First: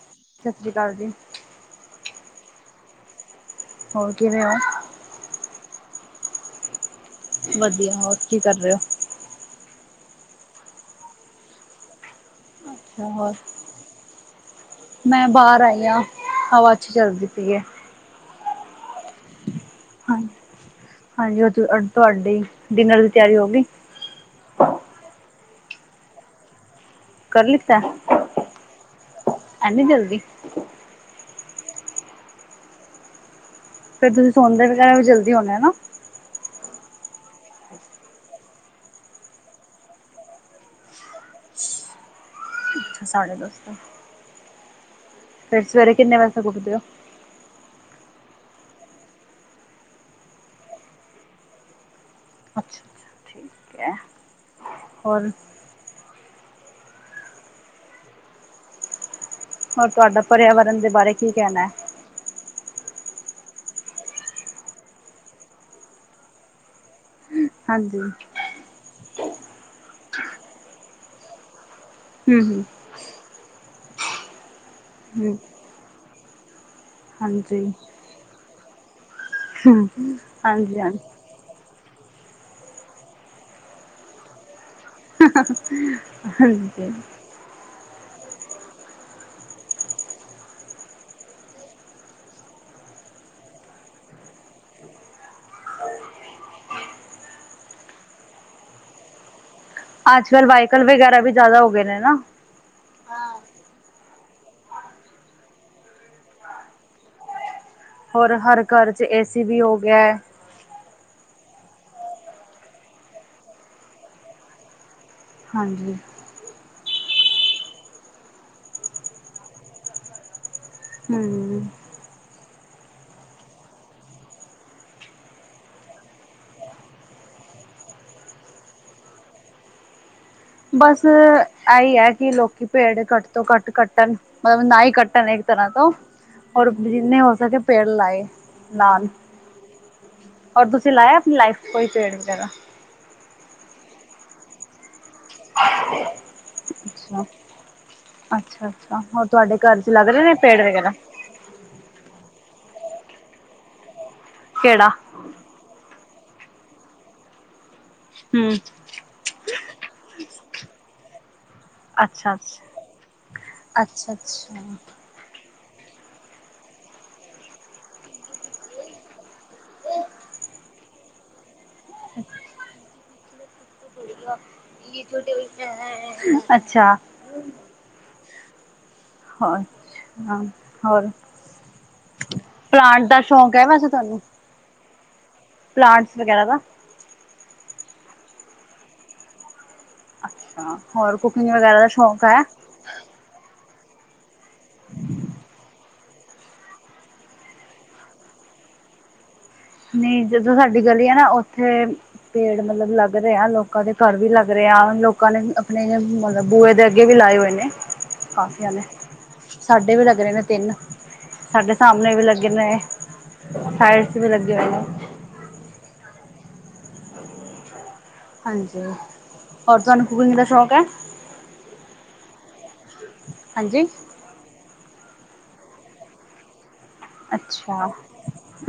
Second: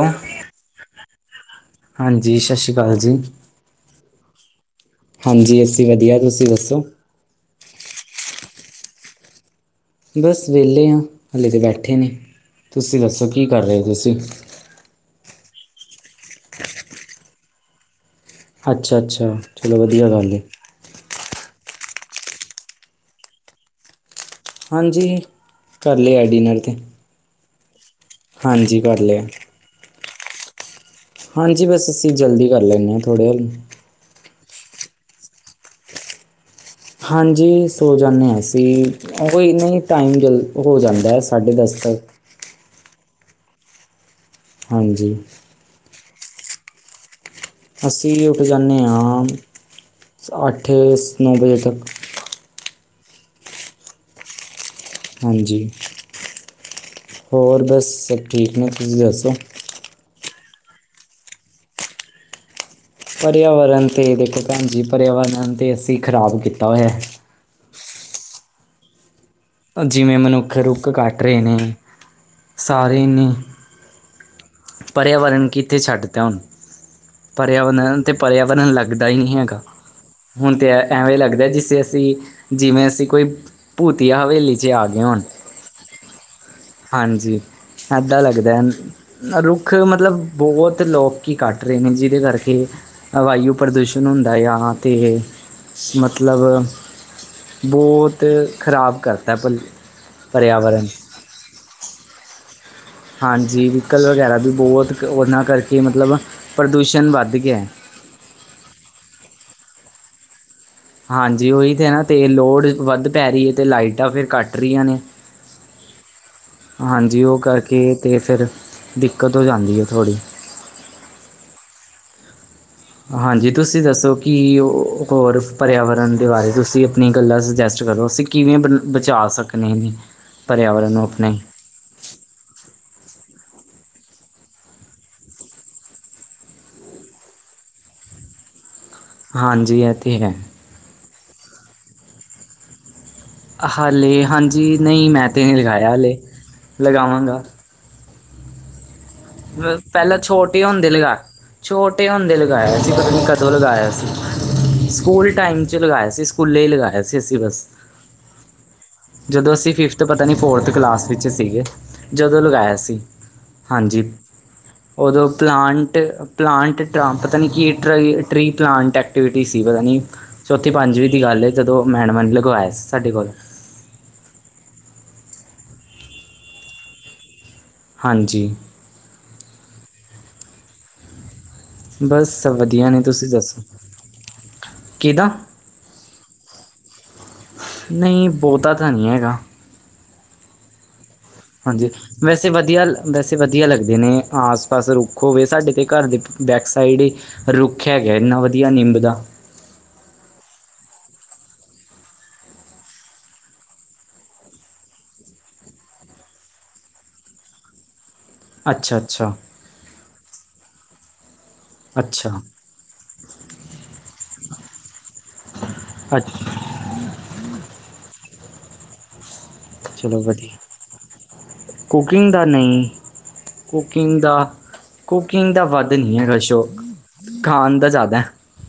Bye. ਸਸਰੀਕਾਲ ਜੀ। ਹਾਂਜੀ, ਸਸੀਕਾਲ ਜੀ। ਹੋਰ ਕਿਵੇਂ ਓੰ? ਹਾਂਜੀ ਅਸੀਂ ਵਧੀਆ, ਤੁਸੀਂ ਦੱਸੋ? ਵਧੀਆ, ਹੋਰ ਕੀ ਕਰ ਰਹੇ ਓ? ਬਸ ਵਿਹਲੇ ਆ, ਹਲੇੇ ਤਾਂ ਬੈਠੇ ਨੇ, ਤੁਸੀਂ ਅੱਛਾ ਦੱਸੋ ਹੋਰ, ਕੀ ਕਰ ਰਹੇ ਹੋ ਤੁਸੀਂ? ਮੈਂ ਬਾਹਰ ਆਈ ਆ, ਹਵਾ ਅੱਛੀ ਚੱਲਦੀ ਪਈ ਏ। ਅੱਛਾ-ਅੱਛਾ। ਚਲੋ ਵਧੀਆ ਹਾਂ ਗੱਲ ਏ। ਹਾਂਜੀ, ਉਹ ਤੁ ਤੁਹਾਡੀ, ਡਿਨਰ ਦੀ ਤਿਆਰੀ ਹੋ ਗਈ। ਹਾਂਜੀ, ਕਰ ਲਿਆ ਡਿਨਰ ਤੇ। ਕਰ ਲਿਤਾ? ਹਾਂਜੀ, ਕਰ ਲਿਆ। ਜਲਦੀ? ਹਾਂਜੀ, ਬਸ ਅਸੀਂ ਜਲਦੀ ਕਰ ਲੈਂਨੇ ਆ ਥੋੜ੍ਹੇ ਫੇਰ ਤੁਸੀਂ ਸੌਦੇ ਵਗੈਰਾ ਵੀ ਜਲਦੀ ਹੋਣੇ ਨਾ? ਹਾਂਜੀ ਸੋ ਜਾਂਨੇ ਆਂ ਅਸੀਂ, ਉਹ ਕੋਈ ਨਹੀਂ ਟਾਈਮ ਜਲਦੀ ਹੋ ਜਾਂਦਾ ਸਾਢੇ ਦਸ ਤੱਕ। ਸਾਢੇ ਦਸ ਤੱਕ। ਹਾਂਜੀ। ਫਿਰ ਸਵੇਰੇ ਕਿੰਨੇ ਵਜੇ ਤੋਂ ਉੱਠਦੇ ਓ? ਅਸੀਂ ਉੱਠ ਜਾਂਨੇ ਆ, ਅੱਠ -ਨੌ ਵਜੇ ਤੱਕ। ਅੱਛਾ ਅੱਛਾ ਠੀਕ ਹੈ, ਹੋਰ ਹਾਂਜੀ, ਹੋਰ ਬਸ ਸਭ ਠੀਕ ਨੇ, ਤੁਸੀਂ ਦੱਸੋ? ਹੋਰ ਤੁਹਾਡਾ ਪਰਿਆਵਰਨ ਦੇ ਬਾਰੇ ਕੀ ਕਹਿਣਾ ਐ‌? ਪਰਿਆਵਰਨ 'ਤੇ ਦੇਖੋ ਭੈਣ ਜੀ, ਪਰਿਆਵਰਨ ਤੇ ਅਸੀਂ ਖ਼ਰਾਬ ਕੀਤਾ ਹੋਇਆ। ਹਾਂਜੀ। ਜਿਵੇਂ ਮਨੁੱਖ ਰੁੱਖ ਕੱਟ ਰਹੇ ਨੇ, ਹੂੰ ਹੂੰ ਸਾਰੇ ਏਨੇ ਹੂੰ, ਪਰਿਆਵਰਨ ਕਿੱਥੇ ਛੱਡ ਤਾਂ ਹੁਣ, ਹਾਂਜੀ ਪਰਿਆਵਰਨ ਤੇ ਪਰਿਆਵਰਨ ਲੱਗਦਾ ਹੀ ਨਹੀਂ ਹੈਗਾ। ਹੁਣ ਤੇ ਹਾਂਜੀ ਹਾਂਜੀ ਐਵੇਂ ਲੱਗਦਾ ਜਿਸੇ ਅਸੀਂ ਜਿਵੇਂ ਅਸੀਂ ਕੋਈ ਭੂਤੀਆ ਹਵੇਲੀ ਚ ਆਗੇ ਹੋਣ। ਹਾਂਜ ਹਾਂਜੀ, ਏਦਾਂ ਲੱਗਦਾ ਐਨ ਰੁੱਖ ਮਤਲਬ, ਬਹੁਤ ਲੋਕੀ ਕੱਟ ਰਹੇ ਨੇ। ਜੀਹਦੇ ਕਰਕੇ ਹਵਾਯੂ ਪ੍ਰਦੂਸ਼ਣ ਹੁੰਦਾ ਆ ਨਾ ਤੇ ਮਤਲਬ ਬੋਤ ਖ਼ਰਾਬ ਕਰਤਾ ਪਲ ਅੱਜ-ਕੱਲ੍ਹ ਵਾਈਕਲ ਪਰਿਆਵਰਨ ਵਗੈਰਾ ਵੀ ਜ਼ਿਆਦਾ ਹੋਗੇ ਨੇ ਨਾ। ਹਾਂਜੀ, ਵਹੀਕਲ ਵਗੈਰਾ ਵੀ ਬਹੁਤ। ਉਹਨਾਂ ਕਰਕੇ ਮਤਲਬ ਪ੍ਰਦੂਸ਼ਣ ਵੱਧ ਗਿਆ। ਹੋਰ, ਹਰ ਘਰ 'ਚ ਏਸੀ ਵੀ ਹੋ ਗਿਆ। ਹਾਂਜੀ, ਉਹੀ ਤੇ ਨਾ ਤੇ ਲੋਡ ਵੱਧ ਪੈ ਰਹੀ ਐ ਤੇ ਲਾਈਟਾਂ ਫਿਰ ਕੱਟ ਰਹੀਆਂ ਨੇ। ਹਾਂਜੀ। ਹਾਂਜੀ, ਉਹ ਕਰਕੇ ਤੇ ਫਿਰ ਦਿੱਕਤ ਹੋ ਜਾਂਦੀ ਐ ਥੋੜ੍ਹੀ। ਹਮ। ਹਾਂਜੀ। ਤੁਸੀਂ ਦੱਸੋ ਕਿ ਓ, ਹੋਰ ਪਰਿਆਵਰਨ ਦੇ ਬਾਰੇ ਤੁਸੀਂ ਆਪਣੀਆਂ ਗੱਲਾਂ ਸੁਜੈਸਟ ਕਰੋ। ਅਸੀਂ ਕਿਵੇਂ ਬ ਬਚਾ ਸਕਦੇ ਏਨੇ। ਬਸ ਐਈਐ ਕਿ ਲੋਕੀ ਪੇੜ ਘੱਟ ਤੋਂ ਘੱਟ ਕੱਟਣ। ਮਲਬ ਨਾ ਈ ਕੱਟਣ ਇੱਕ ਤਰ੍ਹਾਂ ਤੋਂ ਔਰ ਜਿੰਨੇ ਹੋ ਸਕੇ ਪੇੜ ਲਾਏ-ਲਾਨ। ਹਾਂਜੀ, ਐ ਤੇ ਹੈ। ਔਰ ਤੁਸੀਂ ਲਾਇਆ ਆਪਣੀ ਲਾਈਫ 'ਚ ਕੋਈ ਪੇੜ ਵਗੈਰਾ। ਹਾਲੇ ਹਾਂਜੀ। ਨਹੀਂ ਮੈਂ ਤੇ ਨੀ ਲਗਾਇਆ ਹਾਲੇ, ਲਗਾਵਾਂਗਾ। ਅੱਛਾ-ਅੱਛਾ। ਹੋਰ, ਤੁਹਾਡੇ ਘਰ 'ਚ ਲੱਗ ਪਹਿਲਾਂ ਰਹੇ ਨੇ ਪੇੜ ਛੋਟੇ ਹੁੰਦੇ ਵਗੈਰਾ। ਲਗਾ ਛੋਟੇ ਹੁੰਦੇ ਲਗਾਇਆ ਸੀ। ਪਤਾ ਨੀ ਕਦੋਂ ਲਗਾਇਆ ਸੀ। ਕਿਹੜਾ ਸਕੂਲ ਟਾਈਮ 'ਚ ਲਗਾਇਆ ਸੀ। ਸਕੂਲੇ ਈ ਲਗਾਇਆ ਸੀ, ਅਸੀਂ ਬੱਸ। ਹਮ। ਜਦੋਂ ਅਸੀਂ ਫਿਫਥ ਪਤਾ ਨੀ, ਫੋਰਥ ਕਲਾਸ ਵਿੱਚ ਸੀਗੇ। ਅੱਛਾ ਜਦੋਂ ਲਗਾਇਆ ਸੀ, ਹਾਂਜੀ। ਅੱਛਾ‌। ਉਦੋਂ ਪਲਾਂਟ-ਪਲਾਂਟ ਟਰਾਂ, ਪਤਾ ਨੀ ਕਿ ਟ-ਟ੍ਰੀ ਪਲਾਂਟ ਐਕਟੀਵਿਟੀ ਸੀ ਪਤਾ ਨ੍ਹੀ। ਚੌਥੀ-ਪੰਜਵੀਂ ਦੀ ਗੱਲ ਏ। ਜਦੋਂ ਮੈਡਮਾਂ ਨੇ ਲਗਵਾਇਆ ਸੀ, ਸਾਡੇ ਕੋਲ। [unintelligible] ਅੱਛਾ। ਹਾਂਜੀ। ਅੱਛਾ ਹੋਰ, ਬਸ ਪਲਾਂਟ ਦਾ ਸ਼ੌਕ ਐ ਵੈਸੇ ਤੁਹਾਨੂੰ। ਕੀਦਾ। ਪਲਾਂਟਸ ਵਗੈਰਾ ਦਾ। ਨਹੀਂ ਬਹੁਤਾ ਤਾਂ ਨੀ ਹੈਗਾ। ਹਾਂ, ਹੋਰ ਕੁਕਿੰਗ ਵਗੈਰਾ ਦਾ ਹਾਂਜੀ ਸ਼ੌਂਕ ਐ? ਵੈਸੇ ਵਧੀਆ ਵੈਸੇ ਵਧੀਆ ਲੱਗਦੇ ਨੇ, ਆਸ-ਪਾਸ ਰੁੱਖ ਹੋਵੇ। ਸਾਡੇ ਤੇ ਘਰ ਦੇ ਬੈਕ ਸਾਈਡ ਈ ਰੁੱਖ ਹੈਗਾ, ਇੰਨਾ ਵਧੀਆ ਨਿੰਬ ਦਾ। ਨਹੀਂ ਜਿੱਧਰੋਂ ਸਾਡੀ ਗਲੀ ਆ ਨਾ, ਉੱਥੇ ਪੇੜ ਮਤਲਬ ਲੱਗ ਰਹੇ ਆ। ਲੋਕਾਂ ਦੇ ਘਰ ਵੀ ਲੱਗ ਰਹੇ ਆ। ਲੋਕਾਂ ਨੇ ਆਪਣੇ ਬੂਹੇ ਦੇ ਅੱਗੇ ਵੀ ਲਾਏ ਹੋਏ ਨੇੇ, ਕਾਫੀਆਂ ਨੇ। ਅੱਛਾ-ਅੱਛਾ, ਸਾਡੇ ਵੀ ਲੱਗ ਰਹੇ ਨੇ ਤਿੰਨ ਹਾਡੇ ਸਾਹਮਣੇ ਵੀ ਅੱਛਾ, ਲੱਗੇ ਨੇ। ਸਾਈਡ ਤੇ ਵੀ ਲੱਗੇ ਹੋਏ ਨੇ। [inaudible] ਹਾਂਜੀ। ਹੋਰ ਤੁਵਾਨੂੰ ਚਲੋ ਕੂਕਿੰਗ ਦਾ ਵਧੀਆ ਸ਼ੌਕ ਐ? ਕੁਕਿੰਗ ਦਾ ਨਹੀਂ। ਹਾਂਜੀ ਕੁਕਿੰਗ ਦਾ ਕੁਕਿੰਗ ਦਾ ਵੱਧ ਨੀ ਹੈਗਾ ਸ਼ੌਕ। ਖਾਣ ਅੱਛਾ। ਦਾ ਜ਼ਿਆਦਾ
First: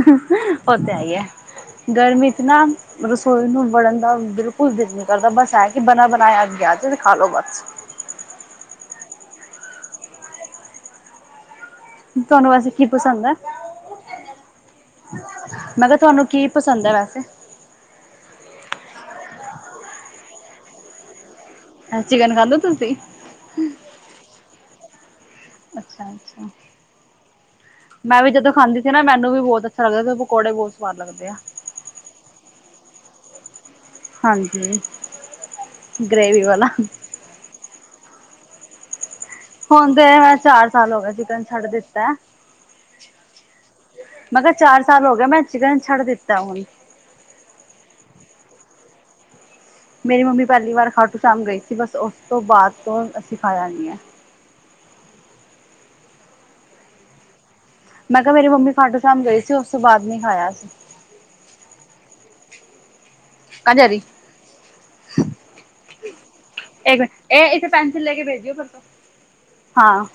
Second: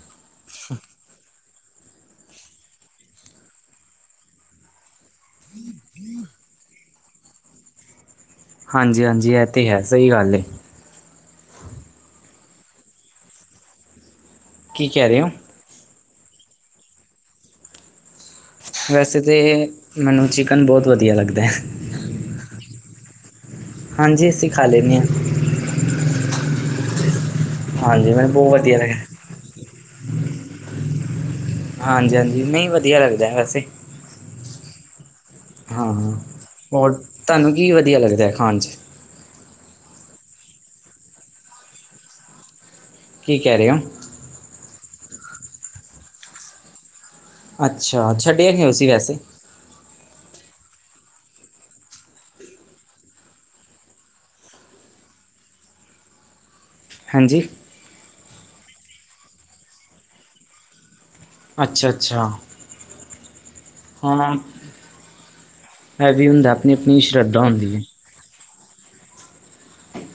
ਉਹ ਤੇ ਹੈ ਈ ਐ। ਗਰਮ ਇਤਨਾ ਰਸੋਈ ਨੂੰ ਵੜਨ ਦਾ ਬਿਲਕੁਲ ਦਿਲ ਨੀ ਕਰਦਾ। ਬਸ ਐ ਕਿ ਬਣਾ-ਬਣਾਇਆ ਆ ਗਿਆ ਤੇ ਖਾ ਲੋ ਬਸ। ਹਾਂਜੀ-ਹਾਂਜੀ, ਇਹ ਤੇ ਹੈ ਸਹੀ ਗੱਲ ਏ। ਤੁਹਾਨੂੰ ਵੈਸੇ ਕੀ ਪਸੰਦ ਹੈ? ਕੀ ਕਹਿ ਰਹੇ ਹੋ? ਮੈਂ ਕਿਹਾ ਤੁਹਾਨੂੰ ਕੀ ਪਸੰਦ ਹੈ ਵੈਸੇ? ਵੈਸੇ ਤੇ, ਮੈਨੂੰ ਚਿਕਨ ਬਹੁਤ ਵਧੀਆ ਲੱਗਦਾ। ਚਿਕਨ ਖਾਂਦੇ ਹੋ ਤੁਸੀਂ ਹਾਂਜੀ ਅਸੀਂ ਖਾ ਲੈਣੇ ਆ। ਅੱਛਾ-ਅੱਛਾ। ਹਾਂਜੀ ਮੈਂ ਵੀ ਮੈਨੂੰ ਜਦੋਂ ਬਹੁਤ ਵਧੀਆ ਖਾਂਦੀ ਸੀ ਲੱਗਦਾ ਨਾ ਮੈਨੂੰ ਵੀ ਬਹੁਤ ਅੱਛਾ ਲੱਗਦਾ ਸੀ, ਮੈਂ ਨੂੰ ਪਕੌੜੇ ਬਹੁਤ ਸਵਾਦ ਲੱਗਦੇ ਆ। ਹਾਂਜੀ-ਹਾਂਜੀ, ਨਹੀਂ ਵਧੀਆ ਲੱਗਦਾ ਐ ਵੈਸੇ। ਹਾਂਜੀ, ਹਾਂ ਗਰੇਵੀ ਵਾਲਾ। ਹੋਰ ਤੁਹਾਨੂੰ ਕੀ ਵਧੀਆ ਲੱਗਦਾ ਹੈ ਖਾਣ ਚ? ਹੁਣ ਤੇ ਮੈਂ, ਚਾਰ ਸਾਲ ਹੋ ਗਏ ਚਿਕਨ ਛੱਡ ਦਿੱਤਾ। ਕੀ ਕਹਿ ਰਹੇ ਹੋ? ਮੈਂ ਕਿਹਾ ਚਾਰ ਸਾਲ ਹੋ ਏ, ਮੈਂ ਚਿਕਨ ਛੱਡ ਦਿੱਤਾ ਹੁਣ। ਅੱਛਾ, ਛੱਡਿਆ ਕਿਉਂ ਸੀ ਵੈਸੇ? ਮੇਰੀ ਮੰਮੀ ਪਹਿਲੀ ਵਾਰ ਖਾਟੂ ਸ਼ਾਮ ਗਈ ਸੀ। ਬਸ ਉਸ ਤੋਂ ਬਾਅਦ ਤੋਂ ਅਸੀ ਖਾਇਆ ਨੀ ਐ। ਹਾਂਜੀ? ਮੈਂ ਕਿਹਾ ਮੇਰੀ ਮੰਮੀ ਖਾਟੂ ਸ਼ਾਮ ਗਈ ਸੀ, ਉਸ ਤੋਂ ਬਾਅਦ ਨੀ ਖਾਇਆ ਅਸੀ। ਅੱਛਾ -ਅੱਛਾ। ਕਾਂ ਜਾ ਰਹੀ ਹਾਂ ਇਹ ਵੀ ਹੁੰਦਾ ਆਪਣੀ- ਆਪਣੀ ਇੱਕ ਮਿੰਟ ਸ਼ਰਧਾ ਇਹ ਇੱਥੇ ਹੁੰਦੀ ਹੈ। ਪੈਨਸਿਲ ਲੈ ਕੇ ਭੇਜ ਦਿਓ, ਪਰਸੋਂ ਹਾਂ।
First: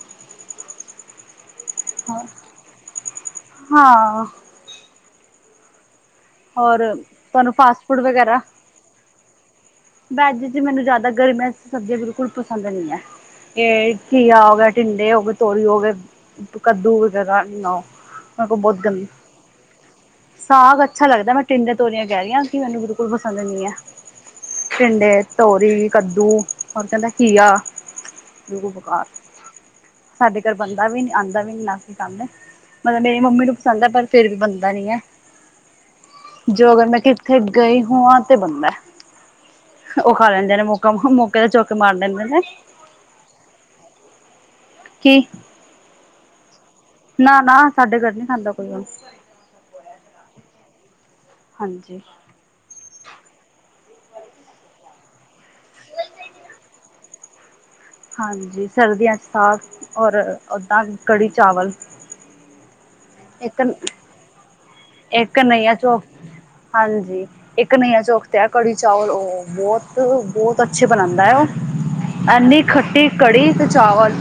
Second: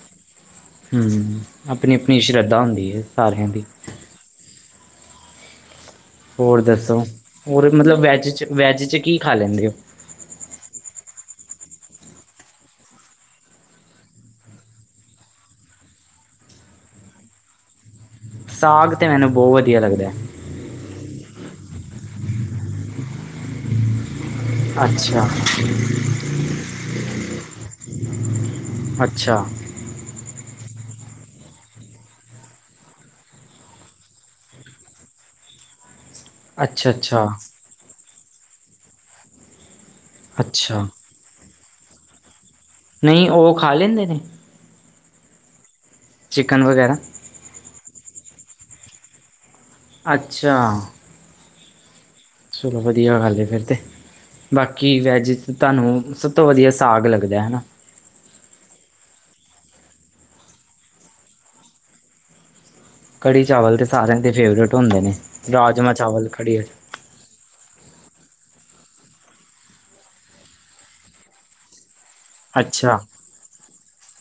ਹਮਮ, ਆਪਣੀ- ਆਪਣੀ ਸ਼ਰਧਾ ਹੁੰਦੀ ਹੈ, ਸਾਰਿਆਂ ਦੀ। ਹਾਂ। ਹੋਰ ਦੱਸੋ, ਤੁਹਾਨੂੰ ਹੋਰ ਫਾਸਟ ਮਤਲਬ ਫੂਡ ਵੈਜ 'ਚ ਵੈਜ 'ਚ ਕੀ ਖਾ ਲੈਂਦੇ ਓ? ਵੈਜ਼ 'ਚ ਮੈਨੂੰ, ਜਿਆਦਾ ਗਰਮੀਆਂ ਦੀ ਸਬਜ਼ੀਆਂ ਬਿਲਕੁੱਲ ਪਸੰਦ ਨਹੀਂ ਐ। ਇਹ ਘੀਆ ਹੋ ਗਿਆ, ਢਿੰਡੇ ਹੋ ਗਏ, ਤੋਰੀ ਹੋ ਗਏ। ਤੂੰ ਕੱਦੂ ਵਗੈਰਾ ਨੋ ਮੇਰੇ ਕੋਲ ਬਹੁਤ ਸਾਗ ਗੰਦ ਤਾਂ ਮੈਨੂੰ ਬਹੁਤ ਵਧੀਆ ਲੱਗਦਾ ਸਾਂਗ ਅੱਛਾ ਲੱਗਦਾ, ਮੈਂ ਟਿੰਡੇ ਤੋਰੀਆਂ ਕਹਿ ਰਹੀ ਹਾਂ ਕਿ, ਮੈਨੂੰ ਬਿਲਕੁੱਲ ਪਸੰਦ ਨਹੀ ਐ। ਟਿੰਡੇ, ਅੱਛਾ ਤੋਰੀ। ਕੱਦੂ ਹੋਰ ਕਹਿੰਦਾ, ਘੀਆ ਬਿੱਲਕੁੱਲ ਬੇਕਾਰ। ਅੱਛਾ ਸਾਡੇ ਘਰ ਬੰਨਦਾ ਵੀ ਨੀ, ਆਂਦਾ ਵੀ ਨੀ ਨਾ ਅਸੀ ਖਾਂਦੇ। ਮਤਲਬ ਮੇਰੀ ਮੰਮੀ ਨੂੰ ਪਸੰਦ ਐ, ਪਰ ਫੇਰ ਵੀ ਬੰਨਦਾ ਨੀ ਐ। ਜੋ ਅੱਛਾ ਮੈਂ ਅੱਛਾ ਕਿੱਥੇ ਗਈ ਹੂਆ ਤੇ ਬਣਦਾ। ਉਹ ਖਾ ਲੈਂਦੇ ਨੇ, ਅੱਛਾ ਮੌਕਾ -ਮੌਕੇ ਤੇ ਚੌਕੇ ਮਾਰ ਲੈਂਦੇ ਨੇ। ਨਹੀ ਉਹ ਖਾਂ ਲੈਂਦੇ ਨੇ? ਕੀ? ਚਿਕਨ ਵਗੈਰਾ। ਨਾ ਨਾ ਸਾਡੇ ਘਰ ਨੀ ਖਾਂਦਾ ਕੋਈ ਹੁਣ। ਅੱਛਾ ਆ। ਹਾਂਜੀ। ਚਲੋ ਵਧੀਆ, ਗੱਲ ਏ ਫਿਰ ਤੇ। ਬਾਕੀ ਵੈਜ 'ਚ ਤੁਹਾਨੂੰ ਸਭ ਤੋਂ ਵਧੀਆ ਸਾਂਗ ਲੱਗਦਾ ਹਨਾ। ਹਾਂਜੀ, ਸਰਦੀਆਂ 'ਚ ਸਾਂਗ ਔਰ ਉੱਦਾਂ ਕੜੀ ਚਾਵਲ। ਕੜੀ ਇੱਕ ਚਾਵਲ ਤੇ ਸਾਰਿਆਂ ਦੇ ਫੇਵਰੇਟ ਹੁੰਦੇ। ਨੇ ਇੱਕ ਘੱਨਇਆ ਰਾਜਮਾਂ ਚੌਕ ਚਾਵਲ ਕੜੀ ਹਾਂਜੀ। ਇੱਕ ਘੱਨਈਆ ਚੌਕ ਤੇ ਆ ਕੜੀ ਚਾਵਲ ਉਹ ਬਹੁਤ-ਬਹੁਤ ਅੱਛੇ ਬਣਾਉਂਦਾ ਹੈ ਉਹ ਐਨੀ ਅੱਛਾ ਖੱਟੀ ਕੜੀ ਤੇ ਚਾਵਲ।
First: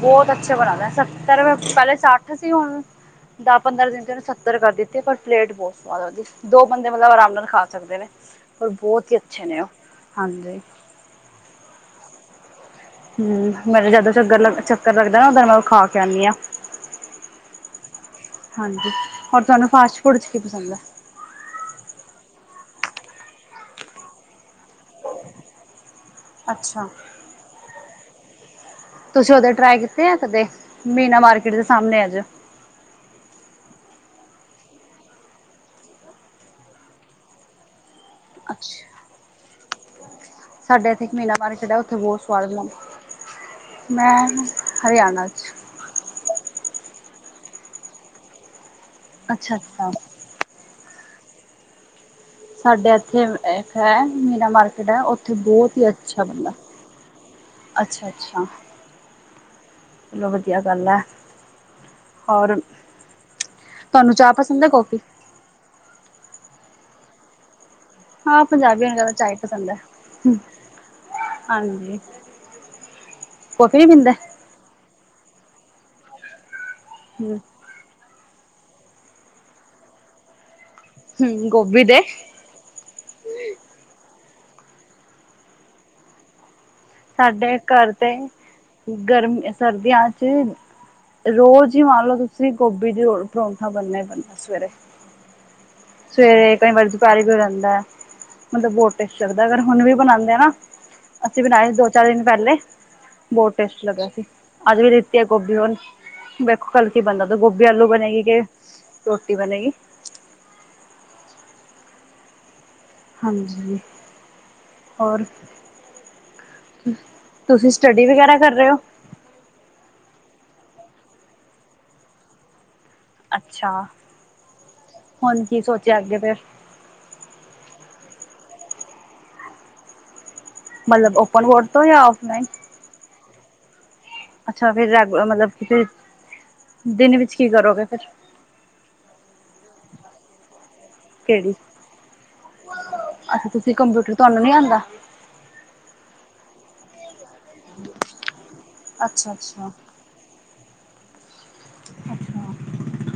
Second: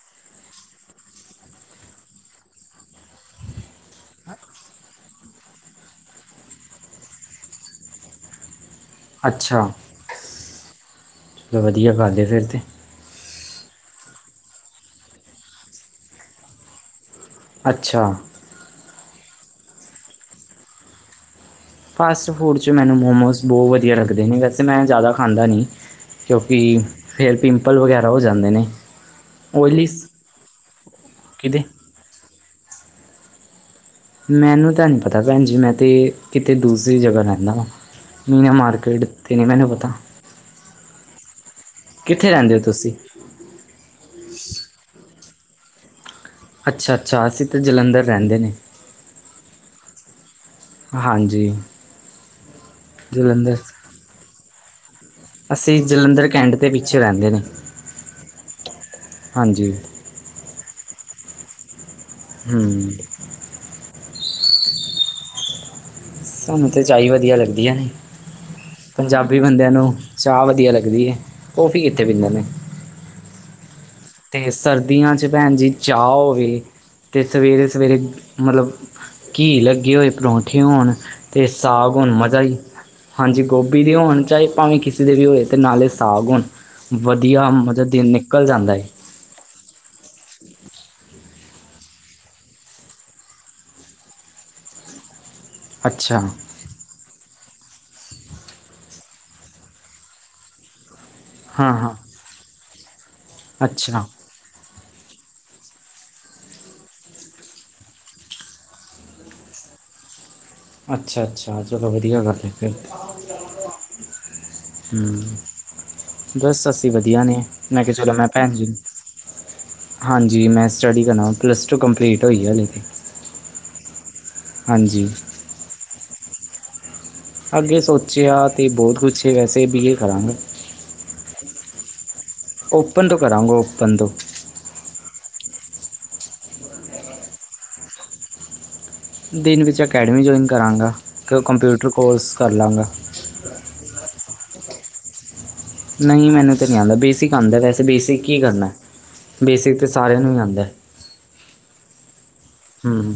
ਬਹੁਤ ਅੱਛੇ ਬਣਾਂਦਾ ਸੱਤਰ ਰੁਪਏ ਪਹਿਲੇ ਸੱਠ ਸੀ ਹੁਣ ਦਸ-ਪੰਦਰਾਂ ਦਿਨ ਤੇ ਉਹਨ ਸ ਦਿੱਤੀ ਪਰ ਪਲੇਟ ਬਹੁਤ ਸਵਾਦ ਲੱਗਦੀ ਦੋ ਬੰਦੇ ਮਤਲਬ ਆਰਾਮ ਨਾਲ ਖਾ ਸਕਦੇ ਨੇ। ਪਰ ਬਹੁਤ ਹੀ ਅੱਛੇ ਨੇ [inaudible] ਅੱਛਾ ਉਹ ਹਾਂਜੀ ਵਧੀਆ ਕਰਦੇ ਫਿਰ ਤੇ ਹੂੰ ਮੇਰੇ ਜਦੋਂ ਚੱਕਰ ਲ ਚੱਕਰ ਲੱਗਦਾ ਨਾ ਉਦਰ ਮੈਂ ਉਹ ਖਾ ਕੇ ਆਉਂਦੀ ਹਾਂ। ਅੱਛਾ ਹਾਂਜੀ ਹੋਰ ਤੁਹਾਨੂੰ ਫਾਸਟ-ਫੂਡ ਚ ਕੀ ਪਸੰਦ ਐ। ਫਾਸਟ ਫੂਡ 'ਚ ਮੈਨੂੰ ਮੋਮੋਸ ਬਹੁਤ ਵਧੀਆ ਲੱਗਦੇ ਨੇ ਵੈਸੇ ਮੈਂ ਜ਼ਿਆਦਾ ਖਾਂਦਾ ਨਹੀਂ ਕਿਉਂਕਿ ਅੱਛਾ। ਫੇਰ [unintelligible] ਪਿੰਪਲ ਵਗੈਰਾ ਹੋ ਜਾਂਦੇ ਨੇ। ਤੁਸੀਂ ਉਦੇ ਟਰਾਈ ਓਇਲੀ ਕੀਤੇ ਆ ਕਦੇ [unintelligible] ਮੀਨਾ ਮਾਰਕੀਟ ਦੇ ਕਿਤੇ ਸਾਹਮਣੇ ਆ ਜੋ। ਮੈਨੂੰ ਤਾਂ ਨੀਂ ਪਤਾ ਭੈਣ ਜੀ ਮੈਂ ਤੇ ਕਿਤੇ ਦੂਸਰੀ ਜਗ੍ਹਾ ਰਹਿੰਦਾ ਵਾਂ। [unintelligible] ਮੀਨਾ ਅੱਛਾ। ਮਾਰਕੀਟ ਕਿਥੇ ਨੀ ਮੈਨੂੰ ਪਤਾ ਸਾਡੇ ਇੱਥੇ ਇਕ ਮੀਨਾ ਮਾਰਕੀਟ ਆ ਉੱਥੇ ਬਹੁਤ ਕਿੱਥੇ ਸਵਾਦ ਰਹਿੰਦੇ ਹੋ ਮੋਮੋਜ ਤੁਸੀਂ ਮਿਲਦੇ [unintelligible] ਮੈਂ ਹਰਿਆਣਾ ਚ ਅੱਛਾ ਅੱਛਾ ਅਸੀਂ ਤਾਂ ਜਲੰਧਰ ਰਹਿੰਦੇ ਨੇ। ਅੱਛਾ ਅੱਛਾ ਹਾਂਜੀ [unintelligible] ਸਾਡੇ ਇੱਥੇ ਜਲੰਧਰ ਇੱਕ ਹੈ ਮੀਨਾ ਮਾਰਕੀਟ ਹੈ ਉੱਥੇ ਬਹੁਤ ਅਸੀਂ ਹੀ ਅੱਛਾ ਜਲੰਧਰ ਬਣਦਾ ਕੈਂਟ ਦੇ ਪਿੱਛੇ ਰਹਿੰਦੇ ਨੇ [unintelligible] ਅੱਛਾ ਅੱਛਾ [unintelligible] [unintelligible] ਹਾਂਜੀ ਚਲੋ ਵਧੀਆ ਗੱਲ ਐ [unintelligible] ਹੋਰ [unintelligible] [unintelligible] ਹੂੰ ਤੁਹਾਨੂੰ ਚਾਹ ਪਸੰਦ ਹੈ ਕਿ ਕੌਫੀ। ਸਾਨੂੰ ਤੇ ਚਾਹ ਹੀ ਵਧੀਆ ਲੱਗਦੀ ਹੈ ਨਈ ਹਾਂ ਪੰਜਾਬੀਆਂ ਨੂੰ ਜ਼ਿਆਦਾ ਚਾਹ ਈ ਪੰਜਾਬੀ ਪਸੰਦ ਬੰਦਿਆਂ ਐ। ਨੂੰ ਚਾਹ ਵਧੀਆ ਲੱਗਦੀ ਹੈ ਕੌਫੀ ਇਥੇ ਪੀਂਦੇ ਨੇ। ਕੋਫੀ ਨੀ ਪੀਂਦੇ ਤੇ ਸਰਦੀਆਂ 'ਚ ਭੈਣ ਜੀ ਚਾਹ ਹੋਵੇ [unintelligible] ਤੇ ਹੂੰ, ਸਵੇਰੇ-ਸਵੇਰੇ ਮਤਲਬ [unintelligible] ਘੀ ਲੱਗੇ ਹੋਏ ਪਰੌਂਠੇ ਹੋਣ [unintelligible] ਅਤੇ ਹੂੰ ਗੋਭੀ ਸਾਗ ਦੇ ਹੋਣ ਮਜ਼ਾ ਹੀ ਹਾਂਜੀ ਗੋਭੀ ਦੇ ਹੋਣ ਚਾਹੇ ਭਾਵੇਂ ਕਿਸੇ ਦੇ ਵੀ ਹੋਏ ਤੇ ਨਾਲੇ ਸਾਗ ਹੋਣ ਵਧੀਆ ਮਤਲਬ ਦਿਨ ਨਿਕਲ ਜਾਂਦਾ ਏ। ਗਰਮੀਆ, ਸਰਦੀਆਂ 'ਚ ਰੋਜ਼ ਹੀ ਮੰਨ ਲਓ ਤੁਸੀਂ ਗੋਭੀ ਦੀ ਪਰੌਂਠਾ ਬਣਨਾ ਹੀ ਬਣਨਾ ਸਵੇਰੇ [unintelligible] ਅੱਛਾ ਸਵੇਰੇ ਕਈ ਵਾਰੀ ਦੁਪਹਿਰੇ ਵੀ ਹੋ ਜਾਂਦਾ [unintelligible] ਮਤਲਬ ਬਹੁਤ ਟੇਸਟੀ ਲੱਗਦਾ ਅਗਰ ਹੁਣ ਵੀ ਬਣਾਂਦੇ ਆ ਨਾ ਅਸੀਂ ਬਣਾਏ ਹਾਂ ਸੀ ਦੋ ਹਾਂ ਚਾਰ ਦਿਨ ਪਹਿਲੇ [inaudible] ਬਹੁਤ ਟੇਸਟ ਅੱਛਾ ਲੱਗਿਆ ਸੀ ਅੱਜ ਵੀ ਲਿਤੀ ਆ ਗੋਭੀ ਹੁਣ ਵੇਖੋ ਕੱਲ ਕੀ ਬਣਦਾ ਤ ਗੋਭੀ ਆਲੂ ਬਣੇਗੀ ਕਿ ਰੋਟੀ ਬਣੇਗੀ। ਅੱਛਾ ਅੱਛਾ ਚਲੋ ਵਧੀਆ ਨਾ ਫੇਰ [unintelligible] ਹਾਂਜੀ [unintelligible] [unintelligible] ਹੂੰ ਹੋਰ ਬਸ ਅਸੀਂ ਵਧੀਆ ਨੇ ਤੁਸੀਂ ਮੈਂ ਕਿਹਾ ਸਟੱਡੀ ਚਲੋ ਮੈਂ ਵਗੈਰਾ ਕਰ ਭੈਣ ਜੀ ਰਹੇ ਨੂੰ ਹੋ [unintelligible] ਹਾਂਜੀ ਮੈਂ ਸਟੱਡੀ ਕਰਨਾ ਪਲੱਸ ਟੂ ਕੰਪਲੀਟ ਹੋਈ ਹੈ ਹਲੇੇ ਤੇ ਅੱਛਾ [inaudible] ਹਾਂਜੀ ਹੁਣ ਕੀ ਸੋਚਿਆ ਅੱਗੇ ਫੇਰ? ਅੱਗੇ ਸੋਚਿਆ ਤੇ ਬਹੁਤ ਕੁਛ ਵੈਸੇ ਬੀ ਏ ਕਰਾਂਗਾ ਮਤਲਬ ਓਪਨ ਬੋਰਡ ਤੋਂ ਯਾਂ ਔਫਲਾਈਨ। ਓਪਨ ਤੋਂ ਕਰਾਂਗਾ ਓਪਨ ਤੋਂ। ਅੱਛਾ ਫੇਰ ਰੈਗ ਮਤਲਬ ਕਿ ਫ ਦਿਨ ਵਿੱਚ ਕੀ ਕਰੋਗੇ ਫੇਰ? ਦਿਨ ਵਿੱਚ ਅਕੈਡਮੀ ਜੁਆਇਨ ਕਰਾਂਗਾ ਕੋ ਕਿਹੜੀ ਕੰਪਿਊਟਰ ਕੋਰਸ ਕਰ ਲਾਂਗਾ। ਅੱਛਾ, ਤੁਸੀ ਕੰਪਿਊਟਰ ਤੁਆਨੂੰ ਨੀ ਆਂਦਾ? ਨਈ ਮੈਨੂੰ ਤੇ ਨੀ ਆਂਦਾ। ਬੇਸਿਕ ਆਂਦਾ ਵੈਸੇ ਬੇਸਿਕ ਈ ਕਰਨੈ। ਅੱਛਾ ਅੱਛਾ ਬੇਸਿਕ ਤੇ ਸਾਰੇਆਂ ਨੂੰ ਈ ਆਦੈ। ਅਛਾ। ਹੂੰ।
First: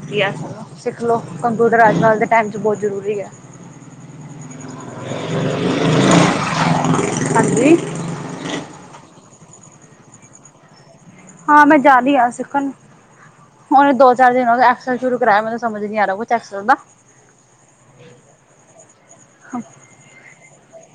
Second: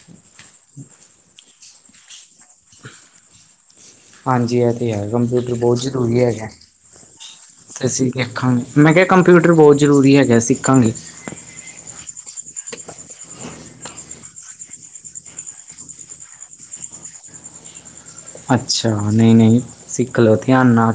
ਵਧੀਆ ਸਿੱਖਲੋ ਕੰਪਿਊਟਰ ਅੱਜ ਕੱਲ ਦੇ ਟੈਮ ਚ ਬੋਤ ਜਰੂਰੀ ਐ। ਹਾਂਜੀ ਐ ਤੇ ਹੈ ਕੰਪਿਊਟਰ ਬੋਤ ਜ਼ਰੂਰੀ ਹੈਗੈ ਹਾਂਜੀ ਅਸੀ ਵੇ, ਖਾਂ ਮੈਂ ਕੇਆ ਕੰਪਿਊਟਰ ਬੋਤ ਜਰੂਰੀ ਹੈਗਾ ਸਿੱਖਾਂਗੇ। ਹਾਂ ਮੈਂ ਜਾ ਰੀ ਆ ਸਿੱਖਣ। ਹੁਨੇ ਦੋ ਚਾਰ ਦਿਨ ਹੋਗੇ। ਐਕਸਲ ਸ਼ੁਰੂ ਕਰਾਆ ਮੈਨੂੰ ਸਮਝ ਨੀ ਆ ਰੇਆ ਕੁਛ ਐਕਸਲ ਦਾ। ਅੱਛਾ, ਨਈ ਨਈ ਸਿੱਖਲਓ ਧਿਆਨ ਨਾਲ।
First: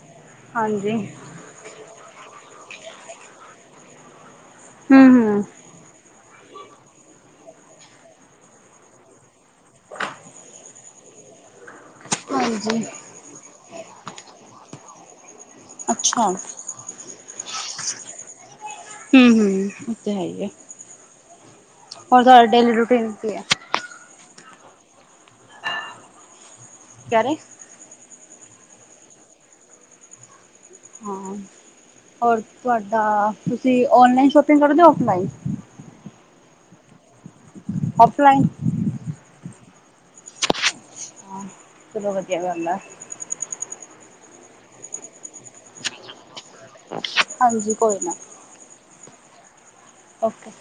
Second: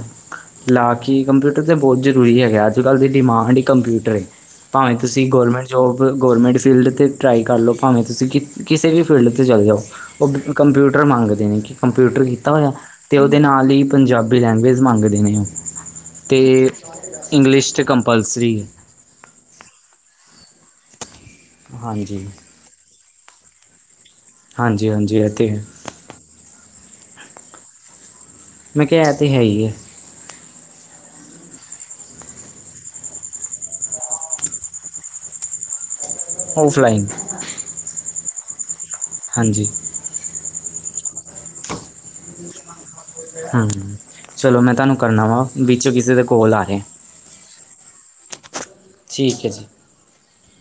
ਹਾਂਜੀ ਲਾ ਕੀ ਕੰਪਿਊ ਤੇ ਬੋਤ ਜਰੂਰੀ ਹੈਗੈ। ਅੱਜ ਕੱਲ ਦੀ ਡਿਮਾਂਡ ਈ ਕੰਪਿਊਟਰ ਏ। ਭਾਵੇ ਹੂੰ ਤੁਸੀਂ ਹੂੰ ਗਵਰਮੈਂਟ ਜੋਬ ਗੌਰਮੈਂਟ ਫੀਲਡ ਤੇ ਟਰਾਈ ਕਰ ਲਓ ਭਾਵੇਂ ਕਿ ਕਿਸੇ ਵੀ ਫੀਲਡ ਤੇ ਚਲ ਜਾਓ ਓ ਕੰਪਿਊਟਰ ਮੰਗਦੇ ਨੇ ਕੰਪਿਊਟਰ ਕੀਤਾ ਹੋਏਆ ਹਾਂਜੀ ਤੇ ਓਦੇ ਨਾਲ ਈ ਪੰਜਾਬੀ ਲੈਂਗੁਏਜ ਮੰਗਦੇ ਨੇ ਓ ਅੱਛਾ ਹੂੰ ਤੇ ਇੰਗਲਿਸ਼ ਤੇ ਕੰਪਲਸਰੀ ਏ। ਹੂੰ ਹੂੰ ਓ ਤੇ ਹੈ ਈ ਏ। ਹੋਰ ਹਾਂਜੀ ਤੁਆਡਾ ਡੇਲੀ ਰੂਟੀਨ ਕੀ ਏ? ਹਾਂਜੀ ਹਾਂਜੀ, ਐ ਤੇ ਹੈ। ਕੀ ਕੈਰੇ? ਮੈਂ ਕੇਆ ਐ ਤੇ ਹੈ ਈ ਐ। ਹਾਂ ਹੋਰ ਤੁਆਡਾ ਤੁਸੀ ਔਨਲਾਈਨ ਸ਼ੋਪਿੰਗ ਕਰਦੇ ਓ ਔਫਲਾਈਨ? ਔਫਲਾਈਨ। ਔਫਲਾਈਨ। ਹਾਂਜੀ। ਹਾਂ ਚਲੋ ਵਧੀਆ ਗੱਲ ਆ। ਹਾਂ, ਚਲੋ ਮੈਂ ਤੁਆਨੂੰ ਕਰਨਾ ਵਾਂ ਵਿੱਚ ਕਿਸੇ ਦਾ ਕੋਲ ਆ ਰੇਐ। ਹਾਂਜੀ ਕੋਈ ਨਾ। ਠੀਕ ਐ ਜੀ। ਓਕੇ।